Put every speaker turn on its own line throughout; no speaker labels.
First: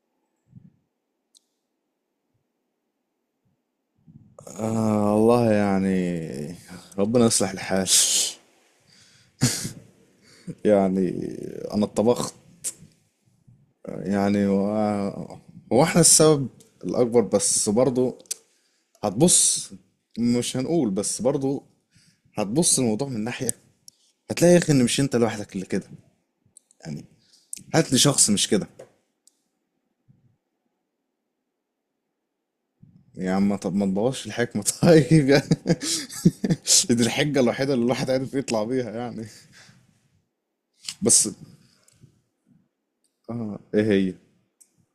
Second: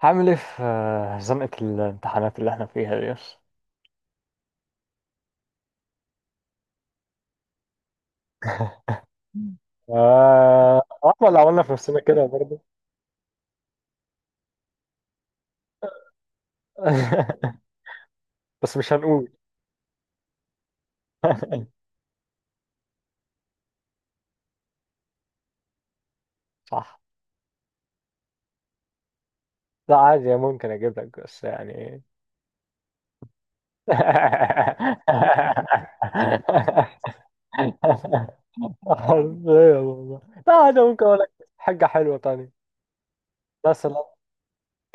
هعمل ايه في زنقة الامتحانات اللي احنا فيها دي بس.
آه والله يعني، ربنا يصلح الحال.
آه،
يعني
احنا اللي عملنا في
انا
نفسنا كده
اتطبخت
برضه.
يعني هو احنا السبب الاكبر بس برضو.
بس مش هنقول.
هتبص، مش هنقول بس برضو. هتبص الموضوع من ناحية، هتلاقي يا اخي ان مش انت لوحدك اللي كده
صح.
يعني. هات لي شخص مش كده.
لا عادي ممكن اجيب لك بس يعني.
يا عم طب ما تبوظش الحكمة. طيب. دي الحجة الوحيدة اللي الواحد عارف يطلع بيها يعني.
حرفيا والله. لا عادي ممكن اقول
بس
لك حاجة حلوة تانية.
اه ايه
مثلا
هي؟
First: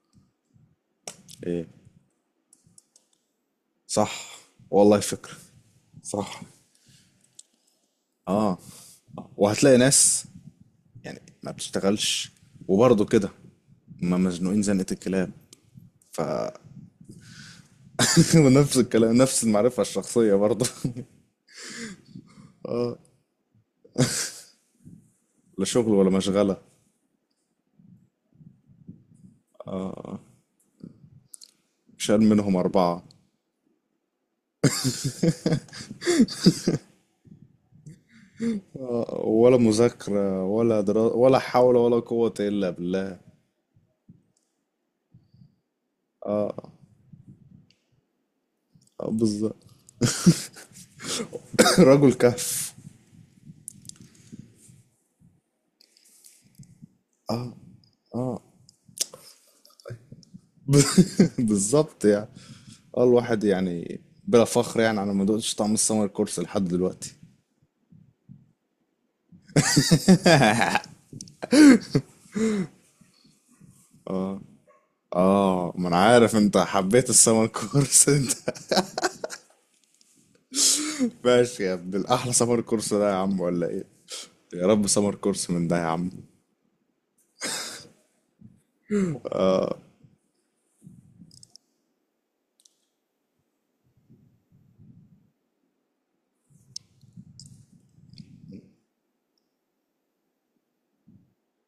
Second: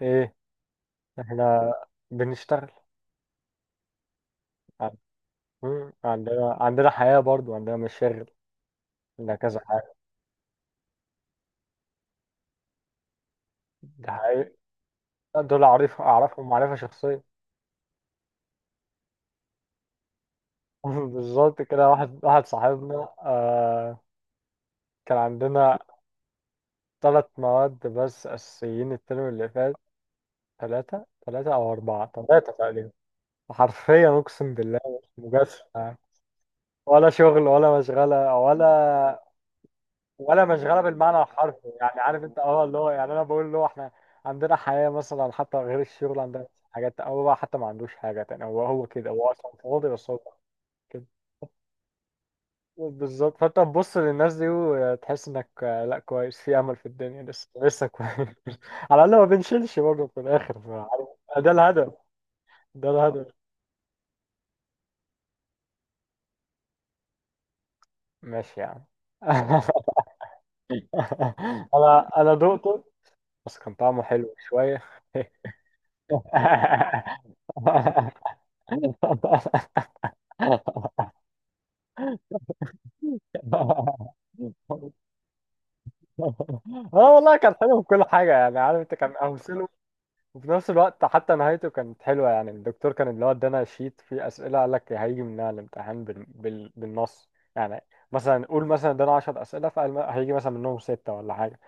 ايه؟ احنا
ايه؟
بنشتغل
صح،
عن-
والله فكرة. صح.
عندنا حياة برضه، عندنا مشاغل،
اه،
عندنا كذا
وهتلاقي
حاجة.
ناس يعني ما بتشتغلش وبرضه كده، ما
ده
مزنوقين زنقة الكلاب.
دول أعرف
ف
أعرفهم معرفة شخصية.
ونفس الكلام، نفس المعرفة الشخصية برضه.
بالظبط كده. واحد واحد صاحبنا كان
لا
عندنا
شغل ولا مشغلة.
ثلاث مواد بس أساسيين الترم اللي فات، ثلاثة ثلاثة أو أربعة
شال
ثلاثة
منهم
تقريبا.
أربعة.
حرفيا أقسم بالله مش مجازفة يعني. ولا شغل ولا مشغلة ولا
ولا مذاكرة
ولا مشغلة
ولا دراسة
بالمعنى
ولا
الحرفي.
حول ولا
يعني عارف
قوة
أنت، أه
إلا
اللي هو يعني
بالله.
أنا بقول له إحنا عندنا حياة مثلا، حتى غير الشغل عندنا حاجات. أو هو بقى حتى ما عندوش حاجة تاني، هو كده، هو أصلا
بالظبط.
فاضي بس هو كده.
رجل كهف.
بالظبط. فانت تبص للناس دي وتحس انك، لا كويس، في امل في الدنيا لسه، لسه كويس.
اه.
على الاقل ما بنشيلش برضه في الاخر. عارف، ده الهدف،
بالظبط يعني.
ده
اه
الهدف.
الواحد يعني بلا فخر يعني انا ما دقتش طعم السمر كورس لحد دلوقتي.
ماشي يعني. انا دقته بس كان طعمه حلو شويه.
اه ما انا عارف انت حبيت السمر كورس. انت ماشي يا ابن الاحلى. سمر كورس ده يا عم ولا ايه؟ يا رب سمر كورس من ده يا عم.
اه والله كان حلو في كل حاجه. يعني عارف انت، كان امثله، وفي نفس الوقت حتى نهايته كانت حلوة. يعني الدكتور كان اللي هو ادانا شيت فيه أسئلة، قال لك هيجي منها الامتحان بالنص، يعني مثلا قول مثلا ادانا 10 أسئلة، فقال هيجي مثلا منهم ستة ولا حاجة.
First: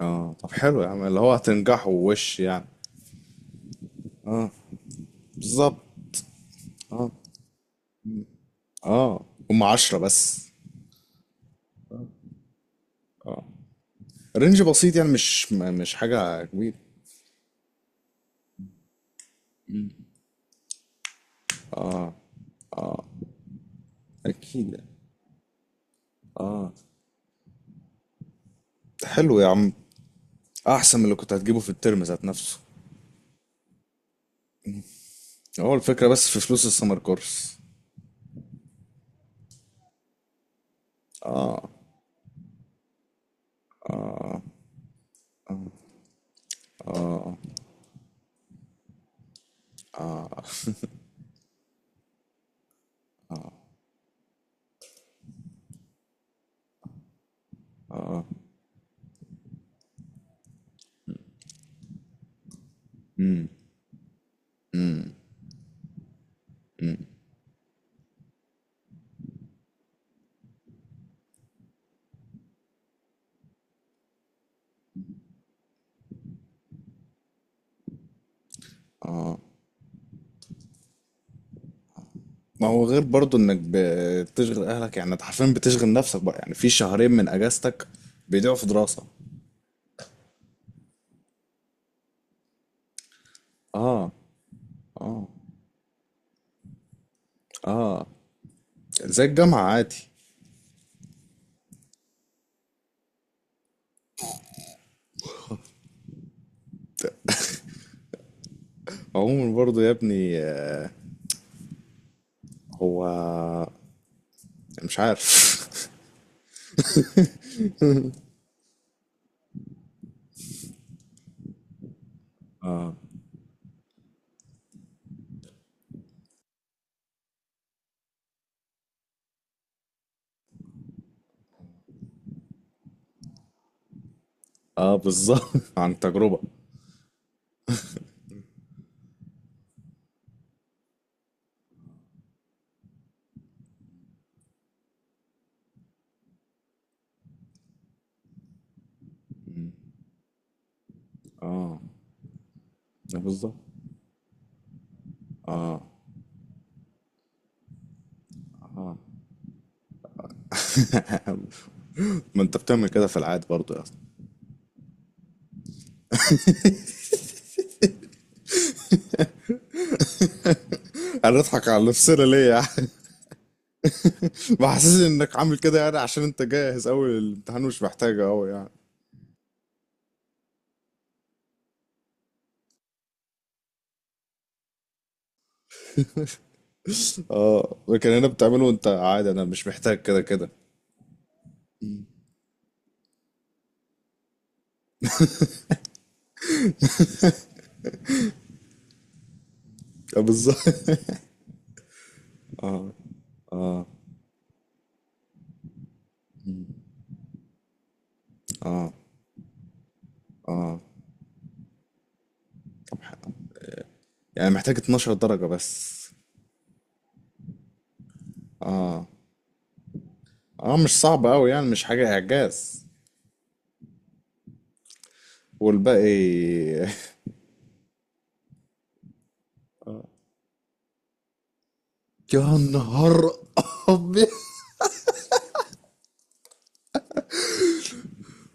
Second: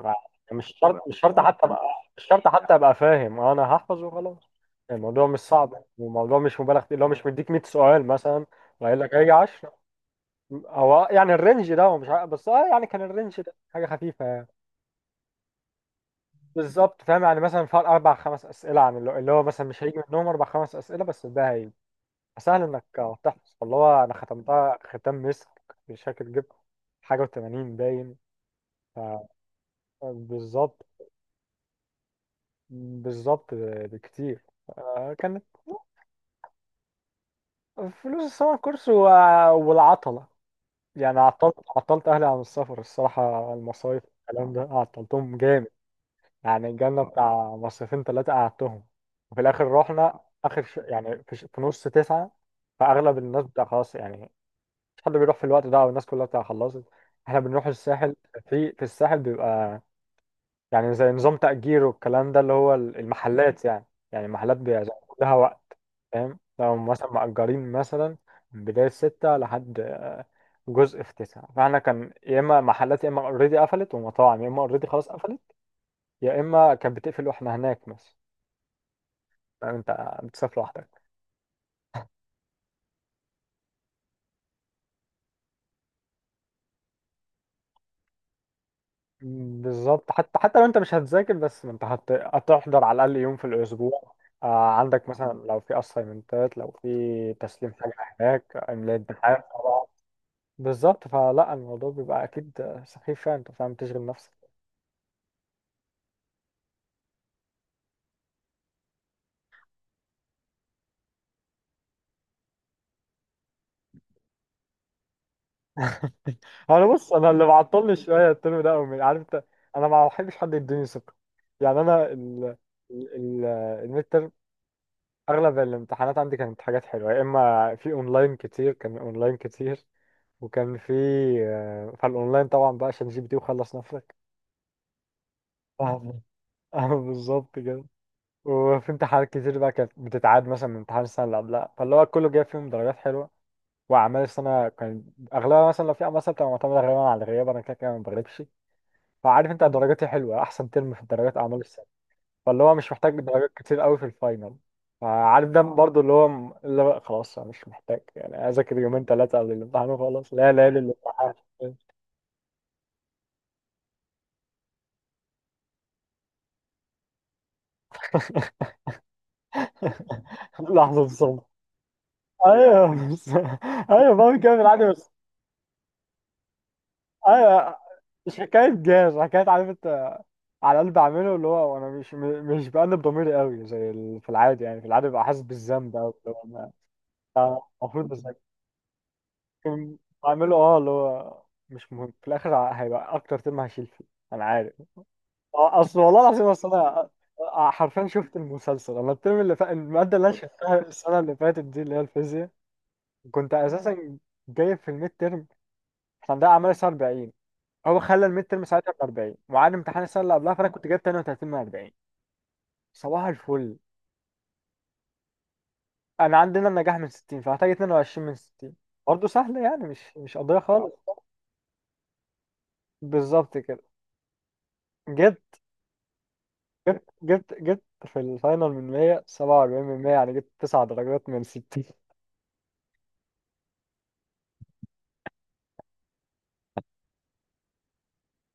اه طب
مش
حلو يا عم،
شرط مش
اللي هو
شرط حتى ابقى،
هتنجحوا
مش
وش
شرط
يعني.
حتى ابقى فاهم، انا هحفظ وخلاص. يعني الموضوع مش
بالظبط.
صعب، والموضوع مش مبالغ فيه، اللي هو
اه.
مش مديك 100 سؤال مثلا وقايل لك
اه
هيجي
هم
10.
عشرة بس.
هو يعني الرينج ده هو مش عارف، بس اه يعني كان الرينج
اه،
ده حاجة خفيفة يعني.
رينج بسيط يعني مش حاجة كبيرة.
بالظبط. فاهم يعني مثلا فرق اربع خمس اسئله عن اللي هو مثلا مش هيجي منهم اربع خمس اسئله، بس ده هيجي سهل انك تحفظ. فاللي هو انا
اكيد
ختمتها
يعني.
ختام مسك. مش فاكر جبت حاجه و80 باين. ف-
حلو يا عم،
بالظبط،
احسن من اللي كنت هتجيبه في الترم ذات نفسه.
بالظبط بكتير. كانت
هو الفكرة بس في فلوس السمر كورس.
فلوس السمر كورس والعطله. يعني عطلت اهلي عن السفر الصراحه، المصايف الكلام ده عطلتهم جامد. يعني الجنة بتاع مصيفين ثلاثة قعدتهم، وفي الآخر رحنا آخر يعني في, ش... في نص تسعة، فأغلب الناس بتاع خلاص يعني، مش حد بيروح في الوقت ده، أو الناس كلها بتاع خلصت. إحنا بنروح الساحل. في الساحل بيبقى يعني زي نظام تأجير والكلام ده، اللي هو
امم،
المحلات يعني. يعني المحلات بيبقى زي كلها وقت. فاهم لو مثلا مأجرين مثلا من بداية ستة لحد جزء في تسعة، فاحنا كان يا إما محلات يا إما أوريدي قفلت، ومطاعم يا إما أوريدي خلاص قفلت، يا اما كانت بتقفل واحنا هناك مثلا. فاهم انت بتسافر لوحدك.
ما هو غير برضو انك بتشغل اهلك، يعني انت حرفيا بتشغل نفسك بقى، يعني في شهرين من اجازتك بيضيعوا في دراسة.
بالظبط. حتى لو انت مش هتذاكر، بس ما انت هتحضر على الاقل يوم في
اه.
الاسبوع، آه، عندك
اه
مثلا لو في اسايمنتات، لو في تسليم حاجه، هناك املاء
زي
امتحان
الجامعة
طبعا.
عادي.
بالظبط. فلا الموضوع بيبقى اكيد سخيف فعلا، انت فاهم تشغل نفسك.
عموما برضو يا ابني، هو مش عارف.
انا بص، انا اللي معطلني شويه الترم ده أوي، عارف انت. انا ما بحبش حد يديني ثقه. يعني انا ال ال- الميد، اغلب الامتحانات عندي كانت حاجات حلوه، يا اما في اونلاين كتير، كان اونلاين كتير وكان في، فالاونلاين طبعا بقى عشان جي بي تي وخلص نفسك.
اه بالظبط. عن
فاهمة.
تجربة.
اه بالظبط كده. وفي امتحانات كتير بقى كانت بتتعاد مثلا من امتحان السنه اللي قبلها، فاللي هو كله جايب فيهم درجات حلوه. واعمال السنه كان اغلبها مثلا لو في اعمال سنه بتبقى معتمده غالبا على الغياب، انا كده كده ما بغلبش. فعارف انت درجاتي حلوه، احسن ترم في الدرجات اعمال، فاللي هو مش محتاج درجات
بالظبط.
كتير قوي في الفاينل. فعارف ده
اه.
برضو اللي هو اللي هو خلاص انا مش محتاج يعني اذاكر يومين ثلاثه قبل الامتحان وخلاص، لا لا للامتحان.
ما انت بتعمل كده في العادي برضو يا اسطى.
لحظه
انا
صمت.
اضحك على نفسنا ليه يعني.
ايوه بس، ايوه بعمل كده في العادي
بحسس
بس.
انك عامل كده يعني عشان انت جاهز اوي، الامتحان
ايوه
مش محتاجه
مش
اوي
حكايه
يعني.
جاز، حكايه عارف انت، على قلب بعمله، اللي هو انا مش بأنب ضميري قوي زي في العادي. يعني في العادي ببقى حاسس بالذنب قوي اللي هو أنا
اه
المفروض،
لكن
بس
هنا بتعمله وانت عادي، انا مش
لكن
محتاج كده كده.
بعمله اه اللي هو مش مهم. في الاخر هيبقى اكتر ترم هشيل فيه، انا عارف. اصل والله العظيم، اصل انا حرفيا شفت المسلسل، انا الترم اللي فات الماده اللي انا
بالظبط.
شفتها السنه اللي فاتت دي اللي هي الفيزياء، كنت اساسا جايب في الميد ترم، احنا عندنا اعمال الساعه 40، هو خلى الميد ترم ساعتها
اه.
ب 40، وعاد امتحان السنه اللي قبلها، فانا
اه
كنت جايب 32 من 40. صباح الفل.
يعني محتاج 12 درجة بس.
انا عندنا النجاح من 60، فهحتاج 22 من 60.
اه.
برضه سهل يعني، مش قضيه
اه
خالص.
مش صعب قوي يعني، مش حاجة اعجاز.
بالظبط كده. جبت
والباقي.
جبت في الفاينل من 100 47 من 100، يعني جبت 9 درجات من 60.
يا نهار ابيض،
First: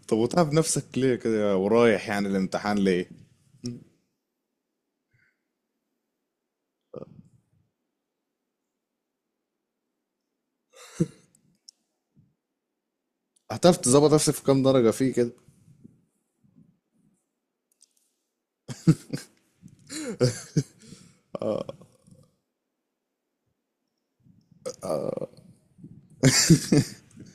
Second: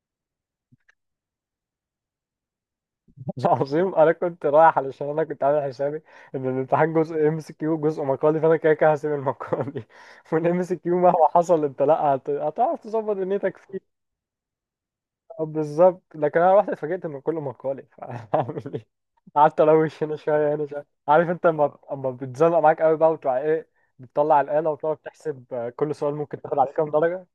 طب وتعب نفسك ليه كده ورايح يعني الامتحان ليه؟
عظيم. انا كنت رايح علشان انا كنت عامل حسابي ان الامتحان جزء ام اس كيو جزء مقالي، فانا كده كده هسيب المقالي، والام اس كيو مهما حصل انت لا هتعرف تظبط دنيتك
هتعرف
فيه.
تظبط نفسك في كام درجة فيه كده.
بالظبط. لكن انا رحت اتفاجئت ان كله مقالي. فاعمل ايه، قعدت الوش هنا شويه هنا شويه، عارف انت، اما بتزنق معاك قوي بقى، وتروح ايه، بتطلع الاله وتقعد تحسب كل سؤال ممكن تاخد عليه كام درجه.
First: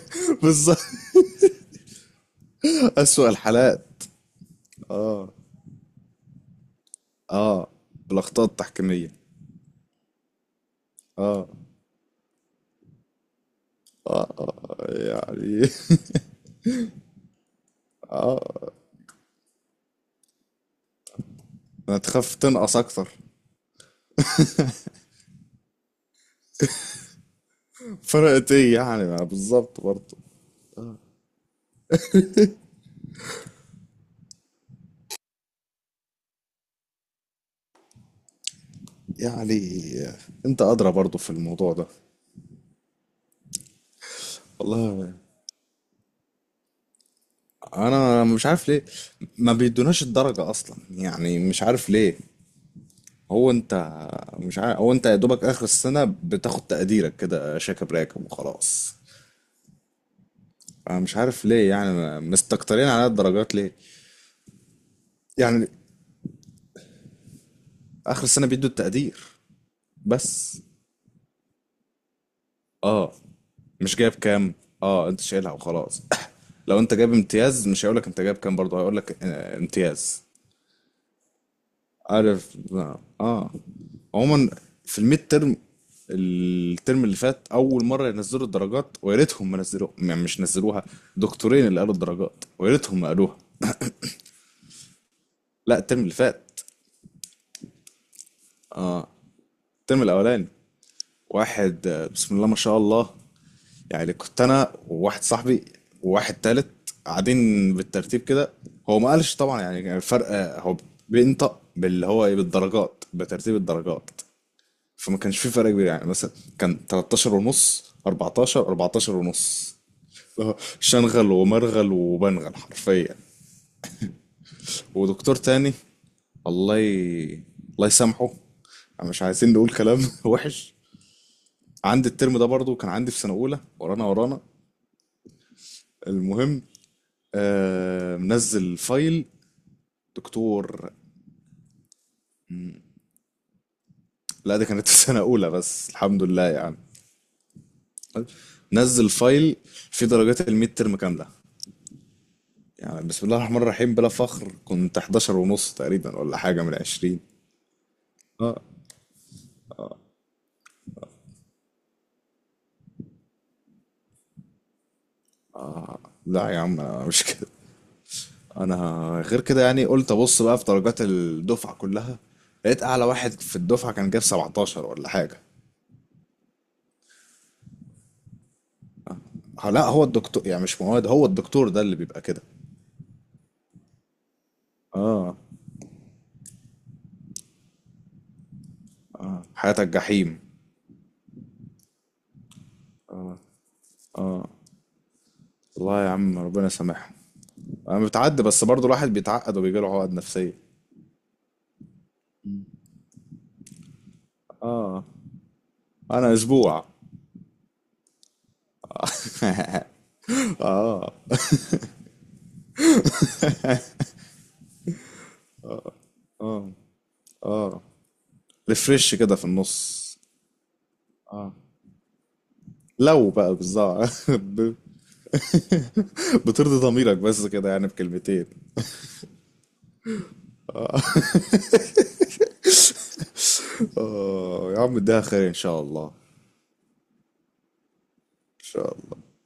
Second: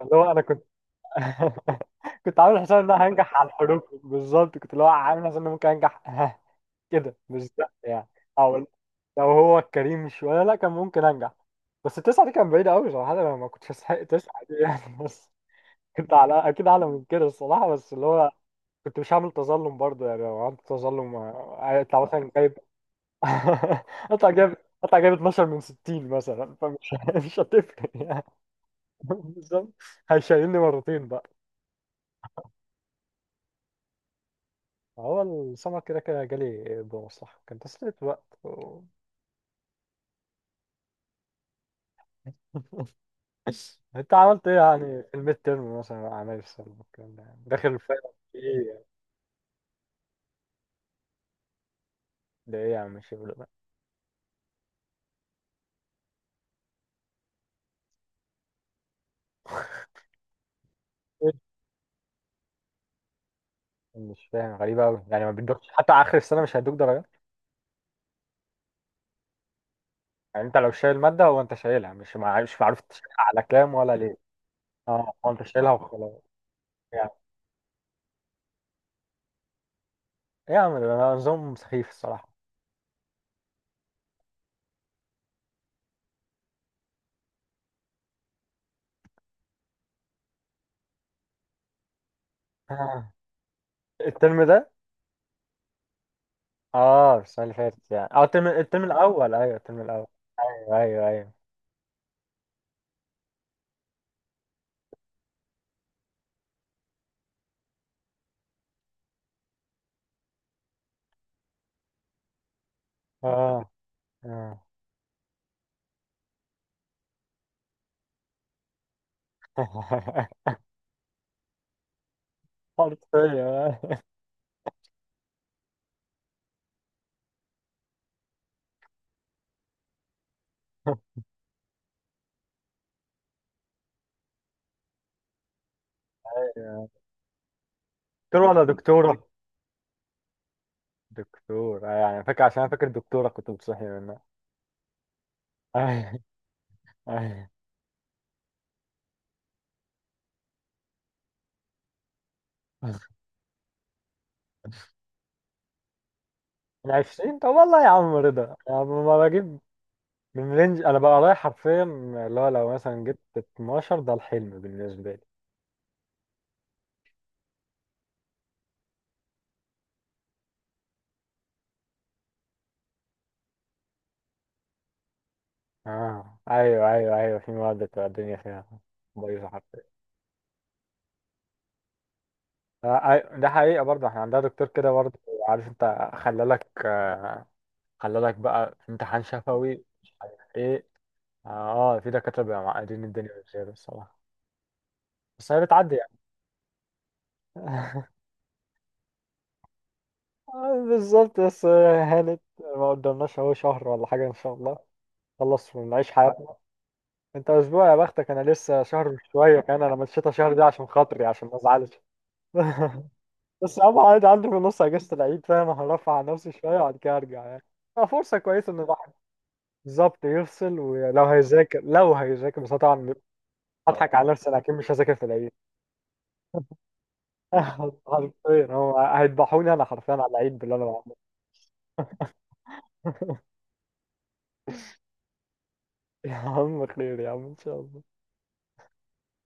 اللي هو انا كنت
بالظبط،
كنت عامل حساب ان انا
اسوأ
هنجح على الحروف.
الحالات.
بالظبط كنت اللي هو عامل حساب ان أنا ممكن انجح. كده مش
اه،
ده يعني.
بالاخطاء
او
التحكيمية.
لو هو الكريم شويه لا كان ممكن انجح،
اه
بس التسعه دي كان بعيده قوي صراحه، انا ما كنتش استحق تسعه دي يعني. بس
يعني.
كنت على اكيد اعلى من كده الصراحه، بس اللي هو كنت مش هعمل تظلم برضه يعني. لو عملت تظلم انت مثلا
هتخاف
جايب
تنقص اكتر.
قطع جايب قطع جايب 12 من 60 مثلا، فمش مش هتفرق يعني.
فرقت ايه يعني، ما
بالظبط.
بالظبط برضه.
هيشيلني مرتين بقى. هو السمر كده كده جالي بمصلحة، كان تسلية وقت.
يعني انت ادرى برضو في الموضوع ده.
انت عملت ايه يعني في
والله
الميد تيرم مثلا مع اعمال السنه والكلام ده يعني؟ داخل فاهم
انا
في
مش
ايه
عارف
يعني؟
ليه. ما بيدوناش الدرجة اصلا، يعني مش عارف ليه.
ده ايه يا عم الشغل ده؟
هو انت مش عارف، هو انت يا دوبك اخر السنة بتاخد تقديرك كده شاكب راكب وخلاص. انا مش
إيه؟
عارف ليه يعني مستكترين على الدرجات ليه.
مش فاهم. غريبه قوي يعني، ما بيدوكش
يعني
حتى اخر السنه مش هيدوك درجات؟
اخر السنة بيدوا التقدير
يعني انت
بس.
لو شايل ماده، هو انت شايلها مش مش معروف أنت
اه
شايلها على كام ولا
مش جايب
ليه؟
كام. اه
اه
انت
هو انت
شايلها
شايلها
وخلاص.
وخلاص
لو انت
يعني.
جايب امتياز مش هيقولك انت جايب كام، برضه هيقولك امتياز.
ايه يا عم ده، أنا نظام سخيف الصراحه.
عارف. اه. عموما، في الميد ترم الترم اللي فات اول مره ينزلوا الدرجات، ويا ريتهم ما نزلوها يعني، مش نزلوها. دكتورين اللي قالوا الدرجات ويا ريتهم ما
آه.
قالوها.
الترم ده؟
لا الترم اللي فات،
اه السنه اللي فاتت يعني، اه الترم الاول، ايوه الترم
الترم
الاول.
الاولاني.
ايوه ايوه ايوه.
واحد، بسم الله ما شاء الله، يعني كنت انا وواحد صاحبي وواحد تالت قاعدين بالترتيب كده. هو ما قالش طبعا يعني، كان الفرق هو بينطق باللي هو إيه، بالدرجات بترتيب
اه
الدرجات.
اه.
فما كانش في فرق كبير يعني، مثلا كان 13 ونص، 14، 14 ونص، اللي هو شنغل ومرغل وبنغل حرفيا.
حرفيا.
ودكتور تاني، الله ي... الله يسامحه، مش عايزين نقول كلام وحش. عندي الترم ده برضو، كان عندي في سنة أولى ورانا ورانا. المهم
أيوة.
آه
دكتور ولا
منزل فايل.
دكتورة؟
دكتور.
دكتور يعني فاكر، عشان أنا فاكر دكتورة كنت بتصحي منها.
لا ده كانت في سنة أولى بس
آه،
الحمد لله يعني.
آه.
نزل فايل فيه درجات الميد ترم كاملة، يعني بسم الله الرحمن الرحيم بلا فخر كنت 11 ونص تقريبا ولا حاجة من
من
20.
20؟ طب والله يا عم رضا، يعني ما بجيب من رينج انا بقى رايح حرفيا، اللي هو لو مثلا جبت 12 ده الحلم بالنسبة لي.
لا يا عم انا مش كده، انا غير كده يعني. قلت ابص بقى في درجات الدفعة كلها، لقيت اعلى واحد في الدفعة كان جاب 17 ولا حاجة.
اه ايوه ايوه ايوه، في مواد بتبقى الدنيا فيها بايظة
ها، لا
حرفيا.
هو الدكتور يعني، مش مواد، هو الدكتور ده اللي بيبقى كده.
ده حقيقة برضه احنا عندنا دكتور كده برضه.
اه.
عارف انت، خلالك بقى في امتحان
اه
شفوي
حياتك
مش عارف
جحيم.
ايه. اه في دكاترة بيبقوا معقدين الدنيا بزيادة الصراحة، بس هي بتعدي
والله يا
يعني.
عم ربنا يسامحهم. انا بتعدي بس برضه الواحد بيتعقد وبيجيله عقد نفسية.
بالظبط. بس هانت، ما قدامناش اهو شهر ولا حاجة ان شاء الله،
اه.
خلص ونعيش
انا
حياتنا.
اسبوع.
انت اسبوع يا بختك، انا لسه شهر شوية كمان، انا مشيت شهر دي عشان خاطري عشان ما ازعلش. بس يا عم عادي، عندي في النص اجازة العيد فاهم، هرفع عن نفسي شوية وبعد كده ارجع يعني. فرصة كويسة ان الواحد
ريفرش كده في النص.
بالظبط يفصل، ولو هيذاكر لو هيذاكر، بس أنا طبعا
لو بقى بالظبط.
هضحك على نفسي، انا اكيد مش هذاكر في العيد.
بترضي ضميرك بس كده يعني بكلمتين.
حرفيا هو هيذبحوني انا حرفيا على العيد باللي انا بعمله.
اه يا عم اديها خير ان شاء الله.
يا عم خير يا عم ان شاء الله.
ان شاء الله.